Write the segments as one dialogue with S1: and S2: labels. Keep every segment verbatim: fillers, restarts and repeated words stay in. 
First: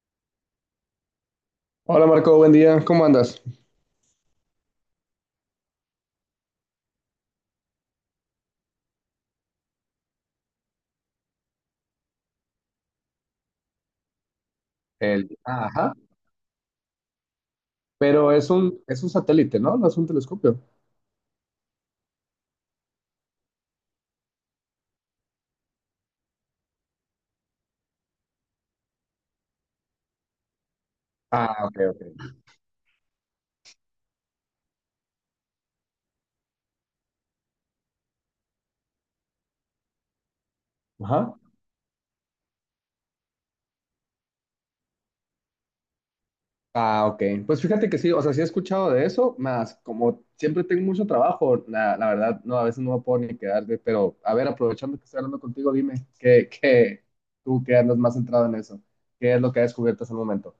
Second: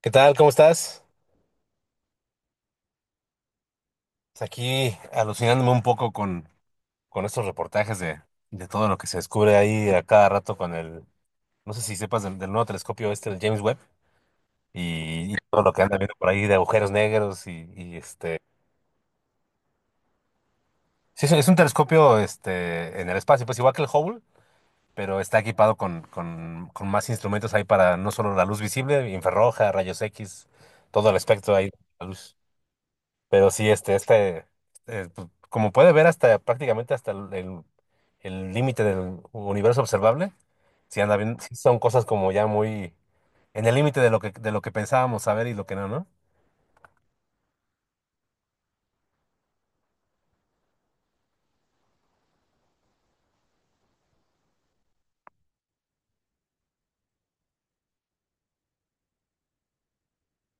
S1: ¿Qué tal? ¿Cómo estás?
S2: Hola Marco, buen día, ¿cómo andas?
S1: Pues aquí alucinándome un poco con, con estos reportajes de, de todo lo que se descubre ahí a cada rato con el, no sé si sepas del, del nuevo telescopio este, el James Webb,
S2: El,
S1: y, y todo lo que
S2: ajá,
S1: anda viendo por ahí de agujeros negros y, y
S2: pero
S1: este...
S2: es un, es un satélite, ¿no? No es un telescopio.
S1: Sí, es, un es un telescopio este, en el espacio, pues igual que el Hubble, pero está equipado con, con, con más instrumentos ahí para no solo la luz visible, infrarroja, rayos X, todo el espectro ahí
S2: Ah, ok,
S1: de la
S2: ok.
S1: luz. Pero sí, este, este, eh, pu- como puede ver hasta prácticamente hasta el el- el límite del universo observable, sí anda
S2: Ajá.
S1: bien, sí son cosas como ya muy en el límite de lo que, de lo que pensábamos saber y lo que no, ¿no?
S2: Ah, ok. Pues fíjate que sí, o sea, sí he escuchado de eso, más como siempre tengo mucho trabajo, la, la verdad, no, a veces no me puedo ni quedar de, pero a ver, aprovechando que estoy hablando contigo, dime, ¿qué, qué, tú que andas más centrado en eso? ¿Qué es lo que has descubierto hasta el momento?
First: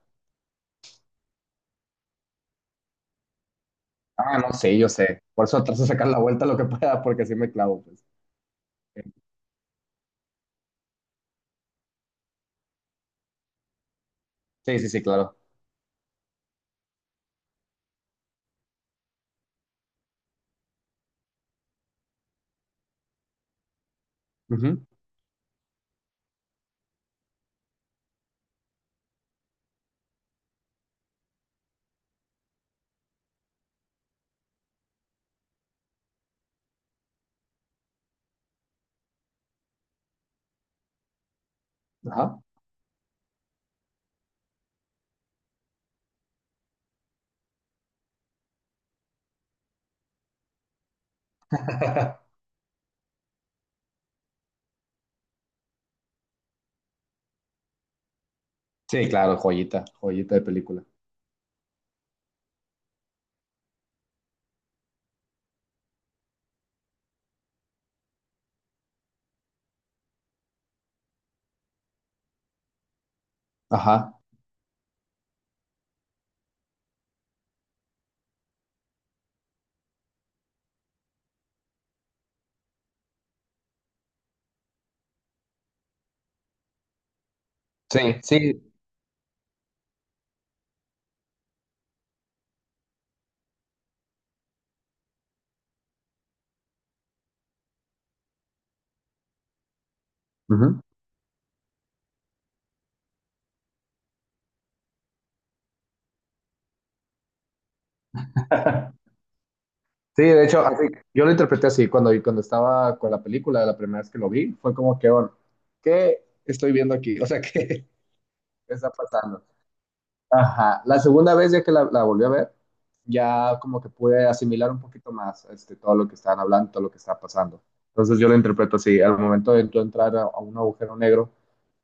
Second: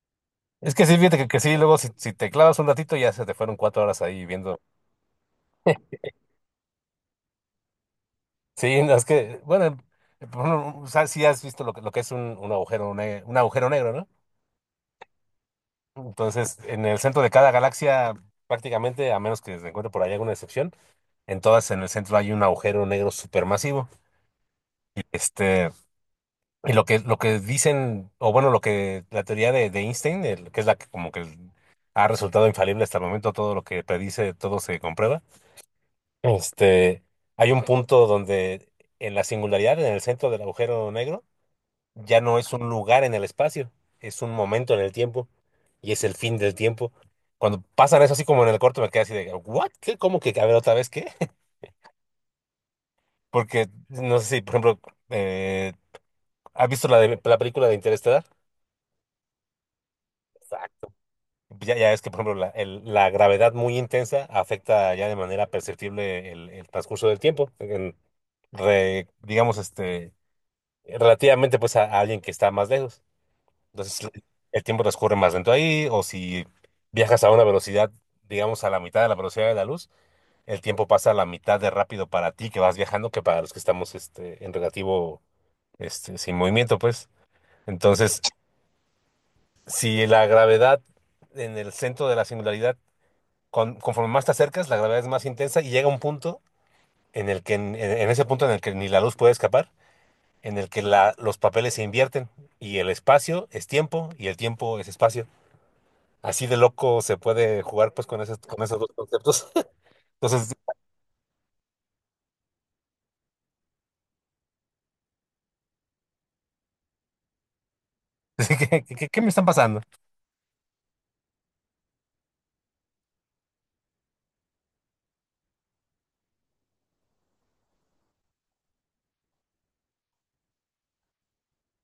S1: Es que sí, fíjate que, que sí, luego si, si te clavas un ratito ya se te fueron cuatro horas ahí
S2: Ah, no
S1: viendo.
S2: sé, yo sé. Por eso trato de sacar la vuelta lo que pueda, porque así me clavo, pues.
S1: Sí, no, es que, bueno, eh, por ejemplo, o sea, sí has visto lo que, lo que es un, un agujero, ne- un agujero negro, ¿no?
S2: Sí, sí, sí, claro.
S1: Entonces, en el centro de cada galaxia, prácticamente, a menos que se encuentre por ahí alguna excepción, entonces en el centro hay un agujero negro supermasivo.
S2: Ujú.
S1: Este, y lo que, lo que dicen, o bueno, lo que la teoría de, de Einstein, el- que es la que como que ha resultado infalible hasta el momento, todo lo que predice, todo se comprueba. Este, hay un punto donde en la singularidad, en el centro del agujero negro, ya no
S2: Ajá.
S1: es un lugar en el espacio, es un momento en el tiempo y es el fin del tiempo. Cuando pasan eso así como en el corto me quedé así de, ¿what? ¿Qué? ¿Cómo que? A ver, otra vez, ¿qué? Porque no sé si, por ejemplo, eh, ¿has visto la, de, la película de Interestelar?
S2: Sí, claro, joyita, joyita de película.
S1: Exacto. Ya, ya es que, por ejemplo, la, el- la gravedad muy intensa afecta ya de manera perceptible el, el transcurso del tiempo, en- re- digamos, este, relativamente pues a, a alguien que está más lejos. Entonces,
S2: Ajá.
S1: el tiempo transcurre más lento ahí, o si viajas a una velocidad, digamos, a la mitad de la velocidad de la luz, el tiempo pasa a la mitad de rápido para ti que vas viajando que para los que estamos este, en relativo, este, sin movimiento, pues.
S2: Sí,
S1: Entonces,
S2: sí.
S1: si la gravedad en el centro de la singularidad, con- conforme más te acercas, la gravedad es más intensa y llega un punto en el que, en, en ese punto en el que ni la luz puede escapar, en el
S2: Ujú.
S1: que la- los papeles se invierten y el espacio es tiempo y el tiempo es espacio. Así de loco se puede jugar pues con esos, con esos dos conceptos.
S2: Sí, de
S1: Entonces,
S2: hecho, así, yo lo interpreté así cuando, cuando estaba con la película, la primera vez que lo vi, fue como que, bueno, ¿qué estoy viendo aquí? O sea, ¿qué
S1: ¿qué,
S2: está
S1: qué- qué me
S2: pasando?
S1: están pasando?
S2: Ajá. La segunda vez ya que la, la volví a ver, ya como que pude asimilar un poquito más este, todo lo que estaban hablando, todo lo que estaba pasando. Entonces yo lo interpreto así, al momento de tú entrar a, a un agujero negro,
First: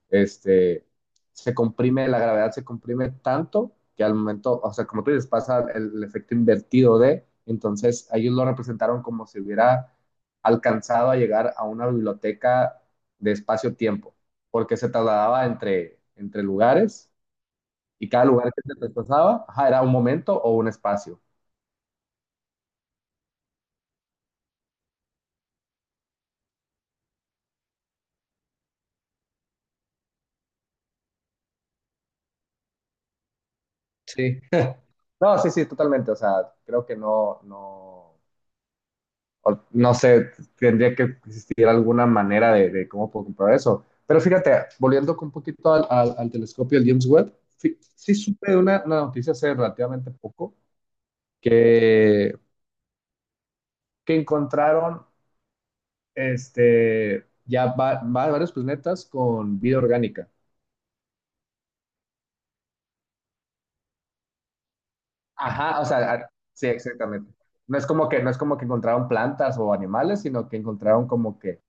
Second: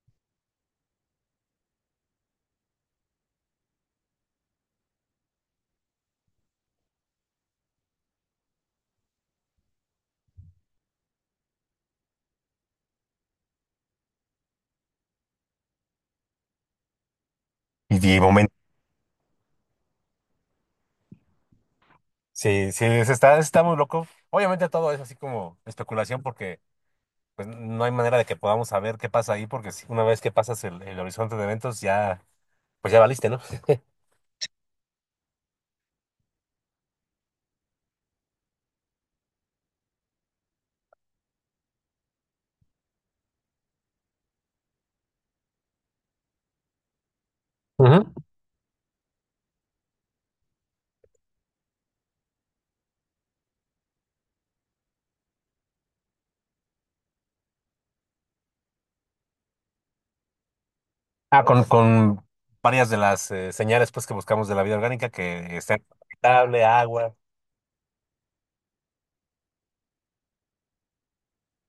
S2: este, se comprime, la gravedad se comprime tanto que al momento, o sea, como tú dices, pasa el, efecto invertido de, entonces ellos lo representaron como si hubiera alcanzado a llegar a una biblioteca de espacio-tiempo, porque se trasladaba entre, entre lugares
S1: Y
S2: y
S1: de
S2: cada lugar
S1: momento.
S2: que se desplazaba ajá, era un momento o un espacio.
S1: Sí, sí, se está, está muy loco. Obviamente todo es así como especulación porque pues no hay manera de que podamos saber qué pasa ahí, porque si una vez que pasas el, el horizonte de eventos, ya, pues ya valiste, ¿no?
S2: Sí. No, sí, sí, totalmente, o sea, creo que no, no, o no sé, tendría que existir alguna manera de, de cómo puedo comprar eso. Pero fíjate, volviendo un poquito al, al, al telescopio del James Webb, sí,
S1: Ujú.
S2: sí supe de una, una noticia hace relativamente poco que, que encontraron este, ya va- va- varios planetas con vida orgánica.
S1: Ah, con, con varias de las eh, señales pues, que buscamos de la vida orgánica, que
S2: Ajá,
S1: estén
S2: o sea, a-
S1: habitable,
S2: sí,
S1: agua,
S2: exactamente. No es como que, no es como que encontraron plantas o animales, sino que encontraron como que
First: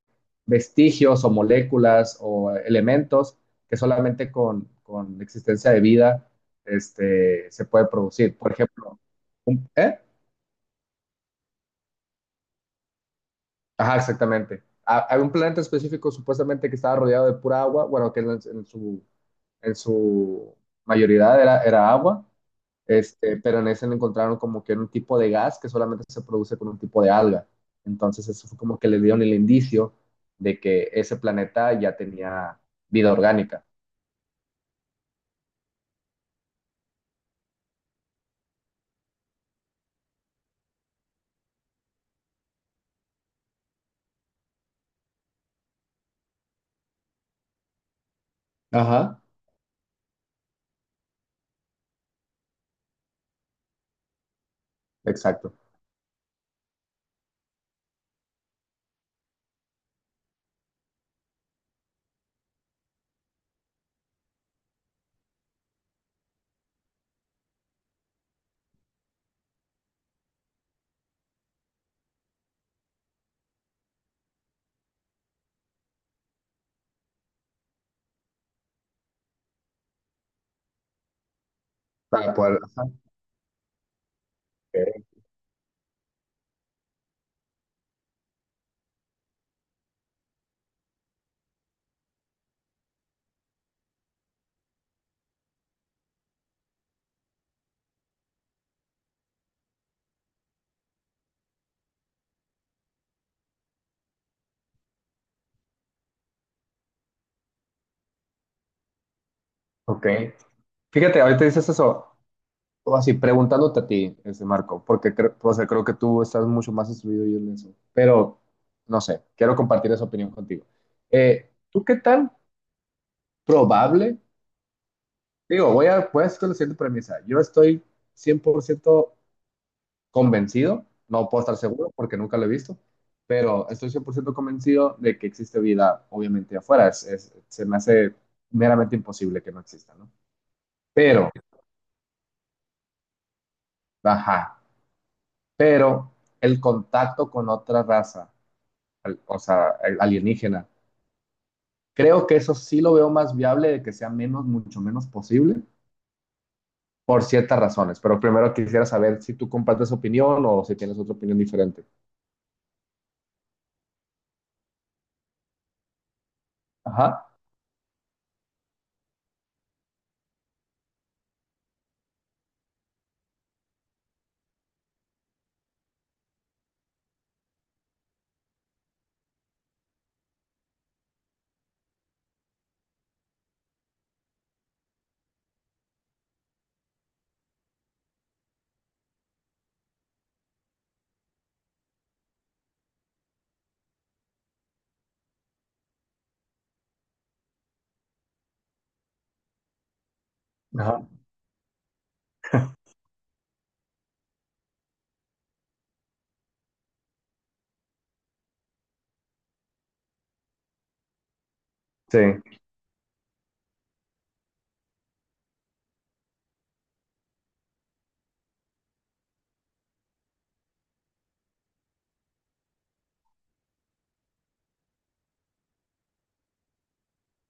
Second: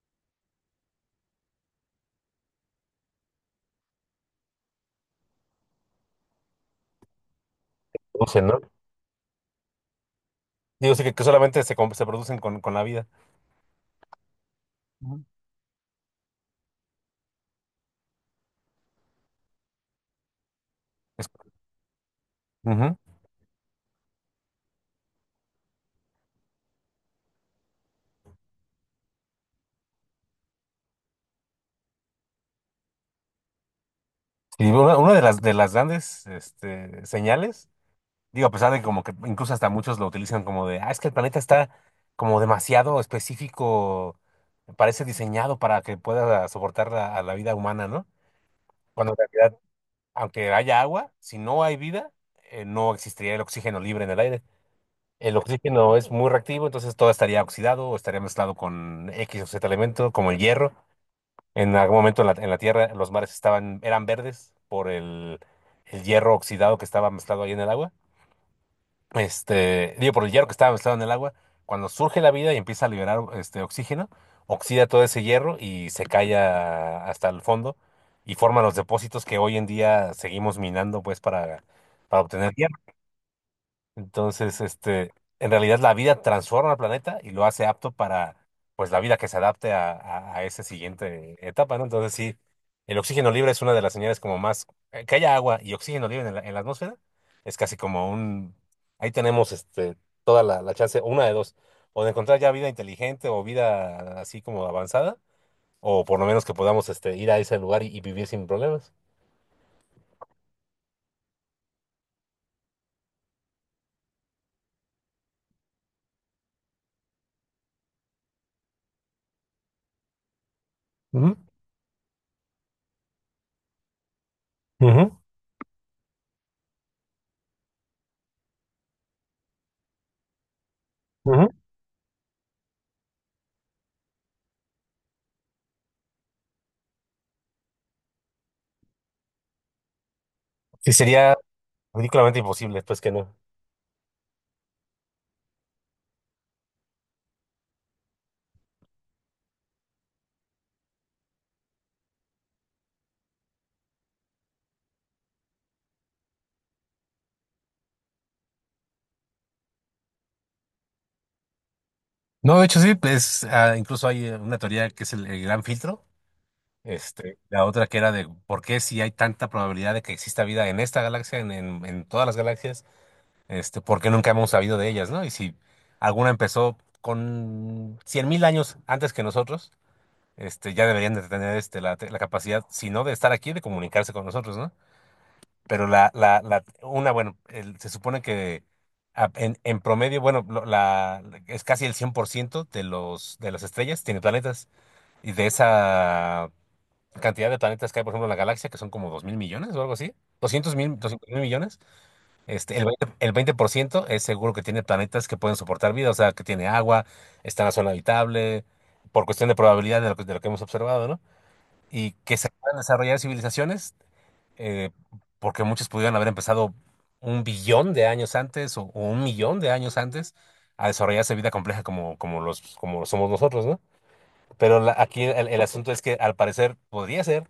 S2: vestigios o moléculas o elementos que solamente con, con existencia de vida este, se puede producir.
S1: producen
S2: Por
S1: ¿no?
S2: ejemplo, ¿eh?
S1: Digo, sí, que, que solamente se, com- se producen con, con la vida.
S2: Ajá, exactamente. Ha- Hay
S1: Ujú.
S2: un planeta específico supuestamente que estaba rodeado de pura agua, bueno, que en, en su, en su
S1: Es-
S2: mayoría era, era agua,
S1: ujú.
S2: este, pero en ese encontraron como que un tipo de gas que solamente se produce con un tipo de alga. Entonces eso fue como que le dieron el indicio de que ese planeta ya tenía vida orgánica.
S1: Y una, una de las, de las grandes este, señales. Digo, a pesar de como que incluso hasta muchos lo utilizan como de, ah, es que el planeta está como demasiado específico, parece diseñado para que pueda soportar la- a la vida humana, ¿no? Cuando en
S2: Ajá.
S1: realidad, aunque haya agua, si no hay vida, eh, no existiría el oxígeno libre en el aire. El
S2: Exacto.
S1: oxígeno es muy reactivo, entonces todo estaría oxidado o estaría mezclado con X o Z elemento, como el hierro. En algún momento en la, en la Tierra los mares estaban, eran verdes por el, el hierro oxidado que estaba mezclado ahí en el agua. Este, digo, por el hierro que estaba mezclado en el agua, cuando surge la vida y empieza a liberar este oxígeno, oxida todo ese hierro y se cae a- hasta el fondo y forma los depósitos que hoy en día seguimos minando pues para, para
S2: Para sí
S1: obtener
S2: poder, ajá.
S1: entonces, este, en realidad la vida transforma al planeta y lo hace apto para, pues, la vida que se adapte a, a, a esa siguiente etapa, ¿no? Entonces, sí, el oxígeno libre es una de las señales como más, eh, que haya agua y oxígeno libre en la, en la atmósfera, es casi como un, ahí tenemos, este, toda la, la chance, una de dos, o de encontrar ya vida inteligente o vida así como avanzada, o por lo menos que podamos, este, ir a ese lugar y, y vivir sin problemas.
S2: Ok, ok. Fíjate, ahorita dices eso, o así, preguntándote a ti, ese Marco, porque creo, o sea, creo que tú estás mucho más instruido yo en eso. Pero, no sé, quiero compartir esa opinión contigo.
S1: Ujú,
S2: Eh, ¿tú qué tan probable?
S1: ujú,
S2: Digo, voy a, voy a hacer la siguiente premisa. Yo estoy cien por ciento convencido, no puedo
S1: ujú.
S2: estar seguro porque nunca lo he visto, pero estoy cien por ciento convencido de que existe vida, obviamente, afuera. Es- es- se me hace meramente imposible que no exista, ¿no?
S1: Sí,
S2: Pero
S1: sería ridículamente imposible, pues que no.
S2: ajá, pero el contacto con otra raza, al- o sea, al- alienígena, creo que eso sí lo veo más viable de que sea menos, mucho menos posible, por ciertas razones. Pero primero quisiera saber si tú compartes opinión o si tienes otra opinión diferente.
S1: No, de hecho sí, pues ah, incluso hay eh, una teoría que es el, el gran filtro,
S2: Ajá.
S1: este, la otra que era de por qué si hay tanta probabilidad de que exista vida en esta galaxia, en, en, en todas las galaxias, este, por qué nunca hemos sabido de ellas, ¿no? Y si alguna empezó con cien mil años antes que nosotros, este, ya deberían de tener este, la, la capacidad, si no de estar aquí, de comunicarse con nosotros, ¿no? Pero la, la, la, una, bueno, el- se supone que a- en, en promedio, bueno, lo- la, es casi el cien por ciento de los, de las estrellas tiene planetas. Y de esa cantidad de planetas que hay, por ejemplo, en la galaxia, que son como dos mil millones o algo así, doscientos mil,
S2: Ajá.
S1: doscientos mil millones, este, el veinte el veinte por ciento es seguro que tiene planetas que pueden soportar vida, o sea, que tiene agua, está en la zona habitable, por cuestión de probabilidad de lo que, de lo que hemos observado, ¿no? Y
S2: Sí,
S1: que se puedan desarrollar civilizaciones eh, porque muchos pudieran haber empezado un billón de años antes o, o un millón de años antes a desarrollarse vida compleja como, como los, como lo somos nosotros, ¿no? Pero la- aquí el, el asunto es que al parecer podría ser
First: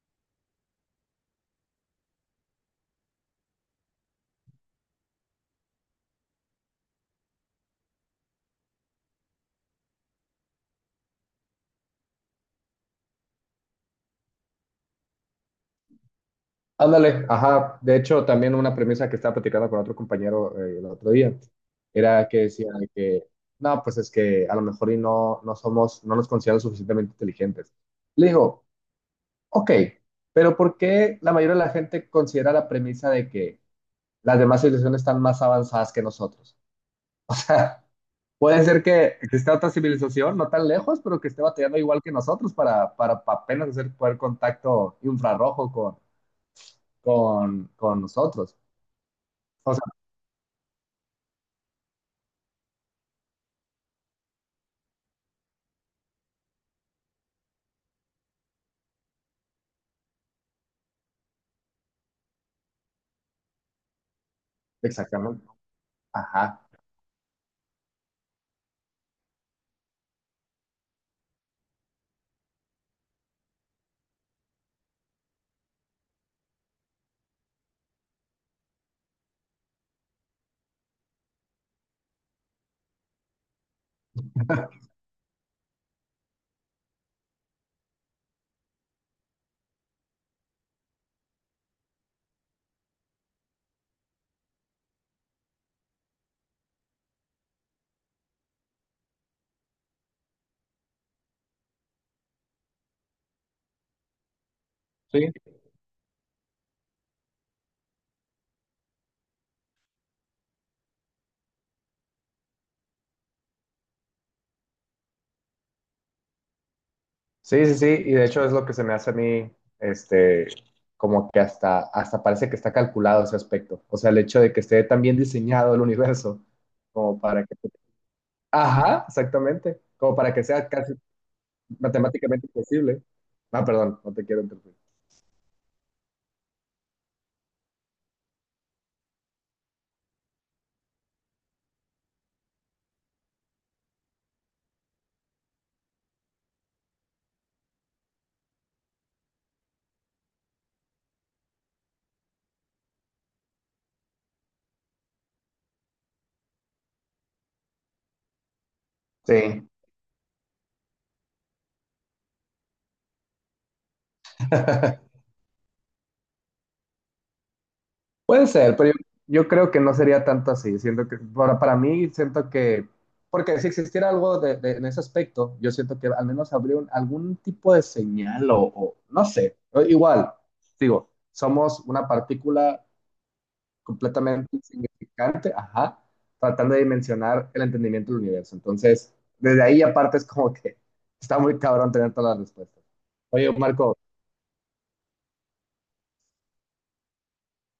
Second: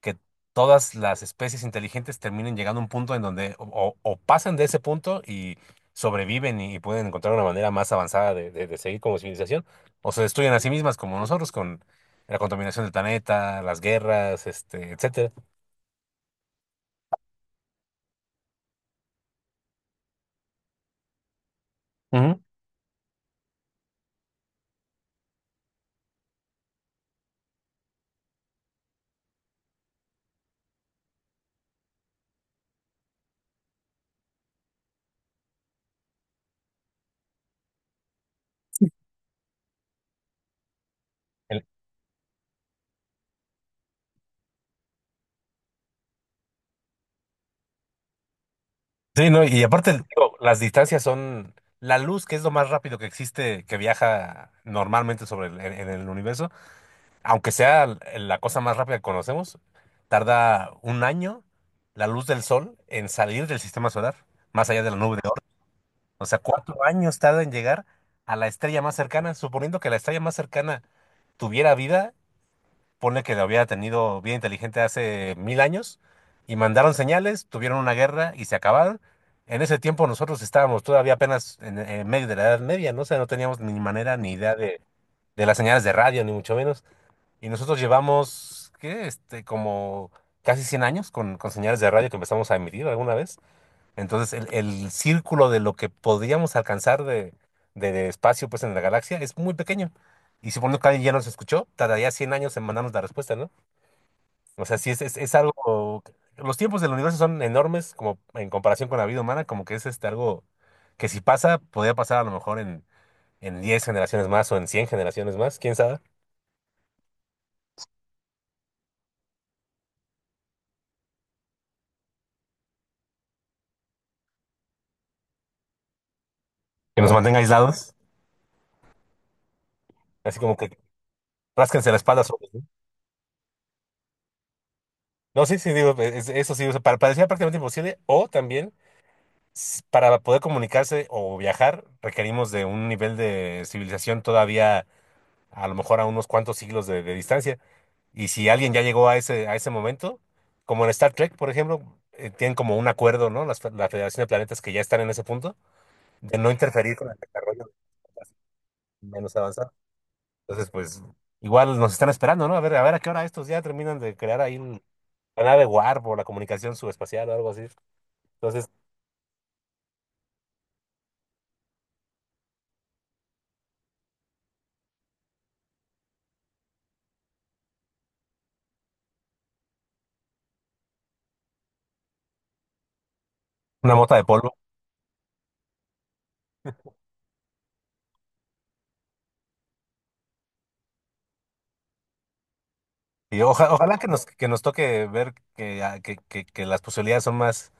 S1: que todas las especies inteligentes terminen llegando a un punto en donde o, o- o pasan de ese punto y sobreviven y, pueden encontrar una manera más avanzada de, de de seguir como civilización, o se destruyen a sí mismas como nosotros con la contaminación del planeta, las guerras, este, etcétera.
S2: ándale, ajá. De hecho, también una premisa que estaba platicando con otro compañero eh, el otro día era que
S1: Ujú.
S2: decía que, no, pues es que a lo mejor y no, no somos, no nos consideramos suficientemente inteligentes. Le digo, ok, pero ¿por qué la mayoría de la gente considera la premisa de que las demás civilizaciones están más avanzadas que nosotros? O sea, puede ser que exista otra civilización, no tan lejos, pero que esté batallando igual que nosotros para, para, para apenas hacer poder contacto infrarrojo con, con, con nosotros.
S1: Sí, no, y
S2: O sea,
S1: aparte, digo, las distancias son la luz, que es lo más rápido que existe, que viaja normalmente sobre el, en, en el universo, aunque sea l- la cosa más rápida que conocemos, tarda un año la luz del sol en salir del sistema solar, más allá de la nube de Oort.
S2: exactamente.
S1: O sea,
S2: Ajá.
S1: cuatro años tarda en llegar a la estrella más cercana, suponiendo que la estrella más cercana tuviera vida, ponle que lo hubiera tenido bien inteligente hace mil años, y mandaron señales, tuvieron una guerra y se acabaron. En ese tiempo nosotros estábamos todavía apenas en, en medio de la Edad Media, ¿no? O sea, no teníamos ni manera ni idea de, de las señales de radio, ni mucho menos. Y nosotros llevamos, ¿qué? Este, como casi cien años con, con señales de radio que empezamos a emitir alguna vez. Entonces, el, el círculo de lo que podríamos alcanzar de, de espacio pues, en la galaxia es muy pequeño. Y suponiendo que alguien ya nos escuchó, tardaría cien años en mandarnos la respuesta, ¿no? O sea, sí es, es,
S2: Sí.
S1: es algo... Los tiempos del universo son enormes como en comparación con la vida humana, como que es este, algo que si pasa, podría pasar a lo mejor en, en diez generaciones más o en cien generaciones más, quién sabe.
S2: Sí, sí, sí, y de hecho es lo que se me hace a mí, este, como que hasta, hasta parece que está calculado ese aspecto. O sea, el hecho de que esté tan bien diseñado el universo,
S1: Que nos
S2: como
S1: mantenga
S2: para que...
S1: aislados,
S2: Ajá, exactamente, como para
S1: así
S2: que
S1: como
S2: sea
S1: que
S2: casi
S1: rásquense la espalda
S2: matemáticamente
S1: solos, ¿no?
S2: imposible. Ah, perdón, no te quiero interrumpir.
S1: No, sí, sí, digo, es- eso sí, o sea, pa- parecía prácticamente imposible, o también... s- Para poder comunicarse o viajar, requerimos de un nivel de civilización todavía a lo mejor a unos cuantos siglos de, de distancia. Y si alguien ya llegó a ese, a ese momento, como en Star Trek, por ejemplo, eh, tienen como un acuerdo, ¿no? Las, fe- la Federación de Planetas que ya están en ese punto, de no interferir con el desarrollo menos
S2: Sí.
S1: avanzado. Entonces, pues, igual nos están esperando, ¿no? A ver, a ver a qué hora estos ya terminan de crear ahí un- la nave Warp o la comunicación subespacial o algo así.
S2: Puede
S1: Entonces,
S2: ser, pero yo, yo creo que no sería tanto así. Siento que, para, para mí, siento que, porque si existiera algo de, de- en ese aspecto, yo siento que al menos habría un- algún tipo de señal o, o no sé. O igual, digo, somos una partícula
S1: una mota de
S2: completamente
S1: polvo.
S2: insignificante, ajá, tratando de dimensionar el entendimiento del universo. Entonces, desde ahí aparte es como que está muy cabrón tener todas las respuestas.
S1: Y
S2: Oye,
S1: oja-
S2: Marco,
S1: ojalá que nos, que nos toque ver que, ah, que, que- que las posibilidades son más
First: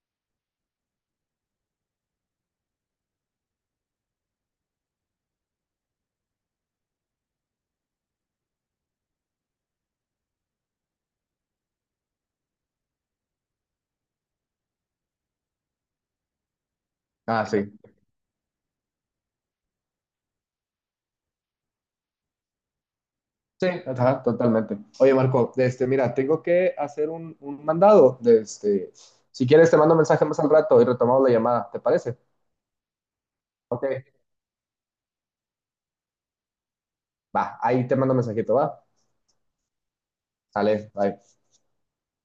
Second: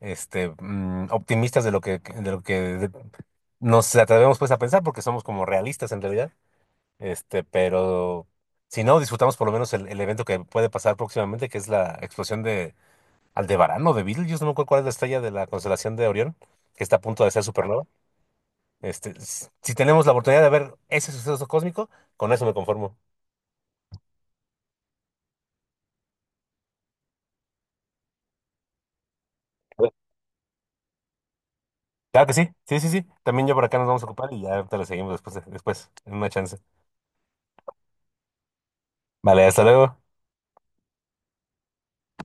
S1: este, mm, optimistas de lo que, de lo que de- nos atrevemos pues a pensar, porque somos como realistas en realidad. Este, pero si no, disfrutamos por lo menos el, el evento que puede pasar próximamente, que es la explosión de Aldebarán o de Betelgeuse, no me acuerdo cuál es la estrella de la constelación de Orión, que está a punto de ser
S2: ah, sí.
S1: supernova. Este, s- si tenemos la oportunidad de ver ese suceso cósmico, con eso me conformo.
S2: Sí, ajá, totalmente. Oye, Marco, este, mira, tengo que hacer un, un mandado. De este, si quieres, te mando un mensaje más al rato y retomamos la llamada. ¿Te parece?
S1: Claro que sí, sí, sí, sí. También ya por acá
S2: Ok,
S1: nos vamos a ocupar y ya te lo seguimos después, después, en una chance.
S2: va, ahí te mando un mensajito, va.
S1: Vale, hasta luego.
S2: Sale, bye.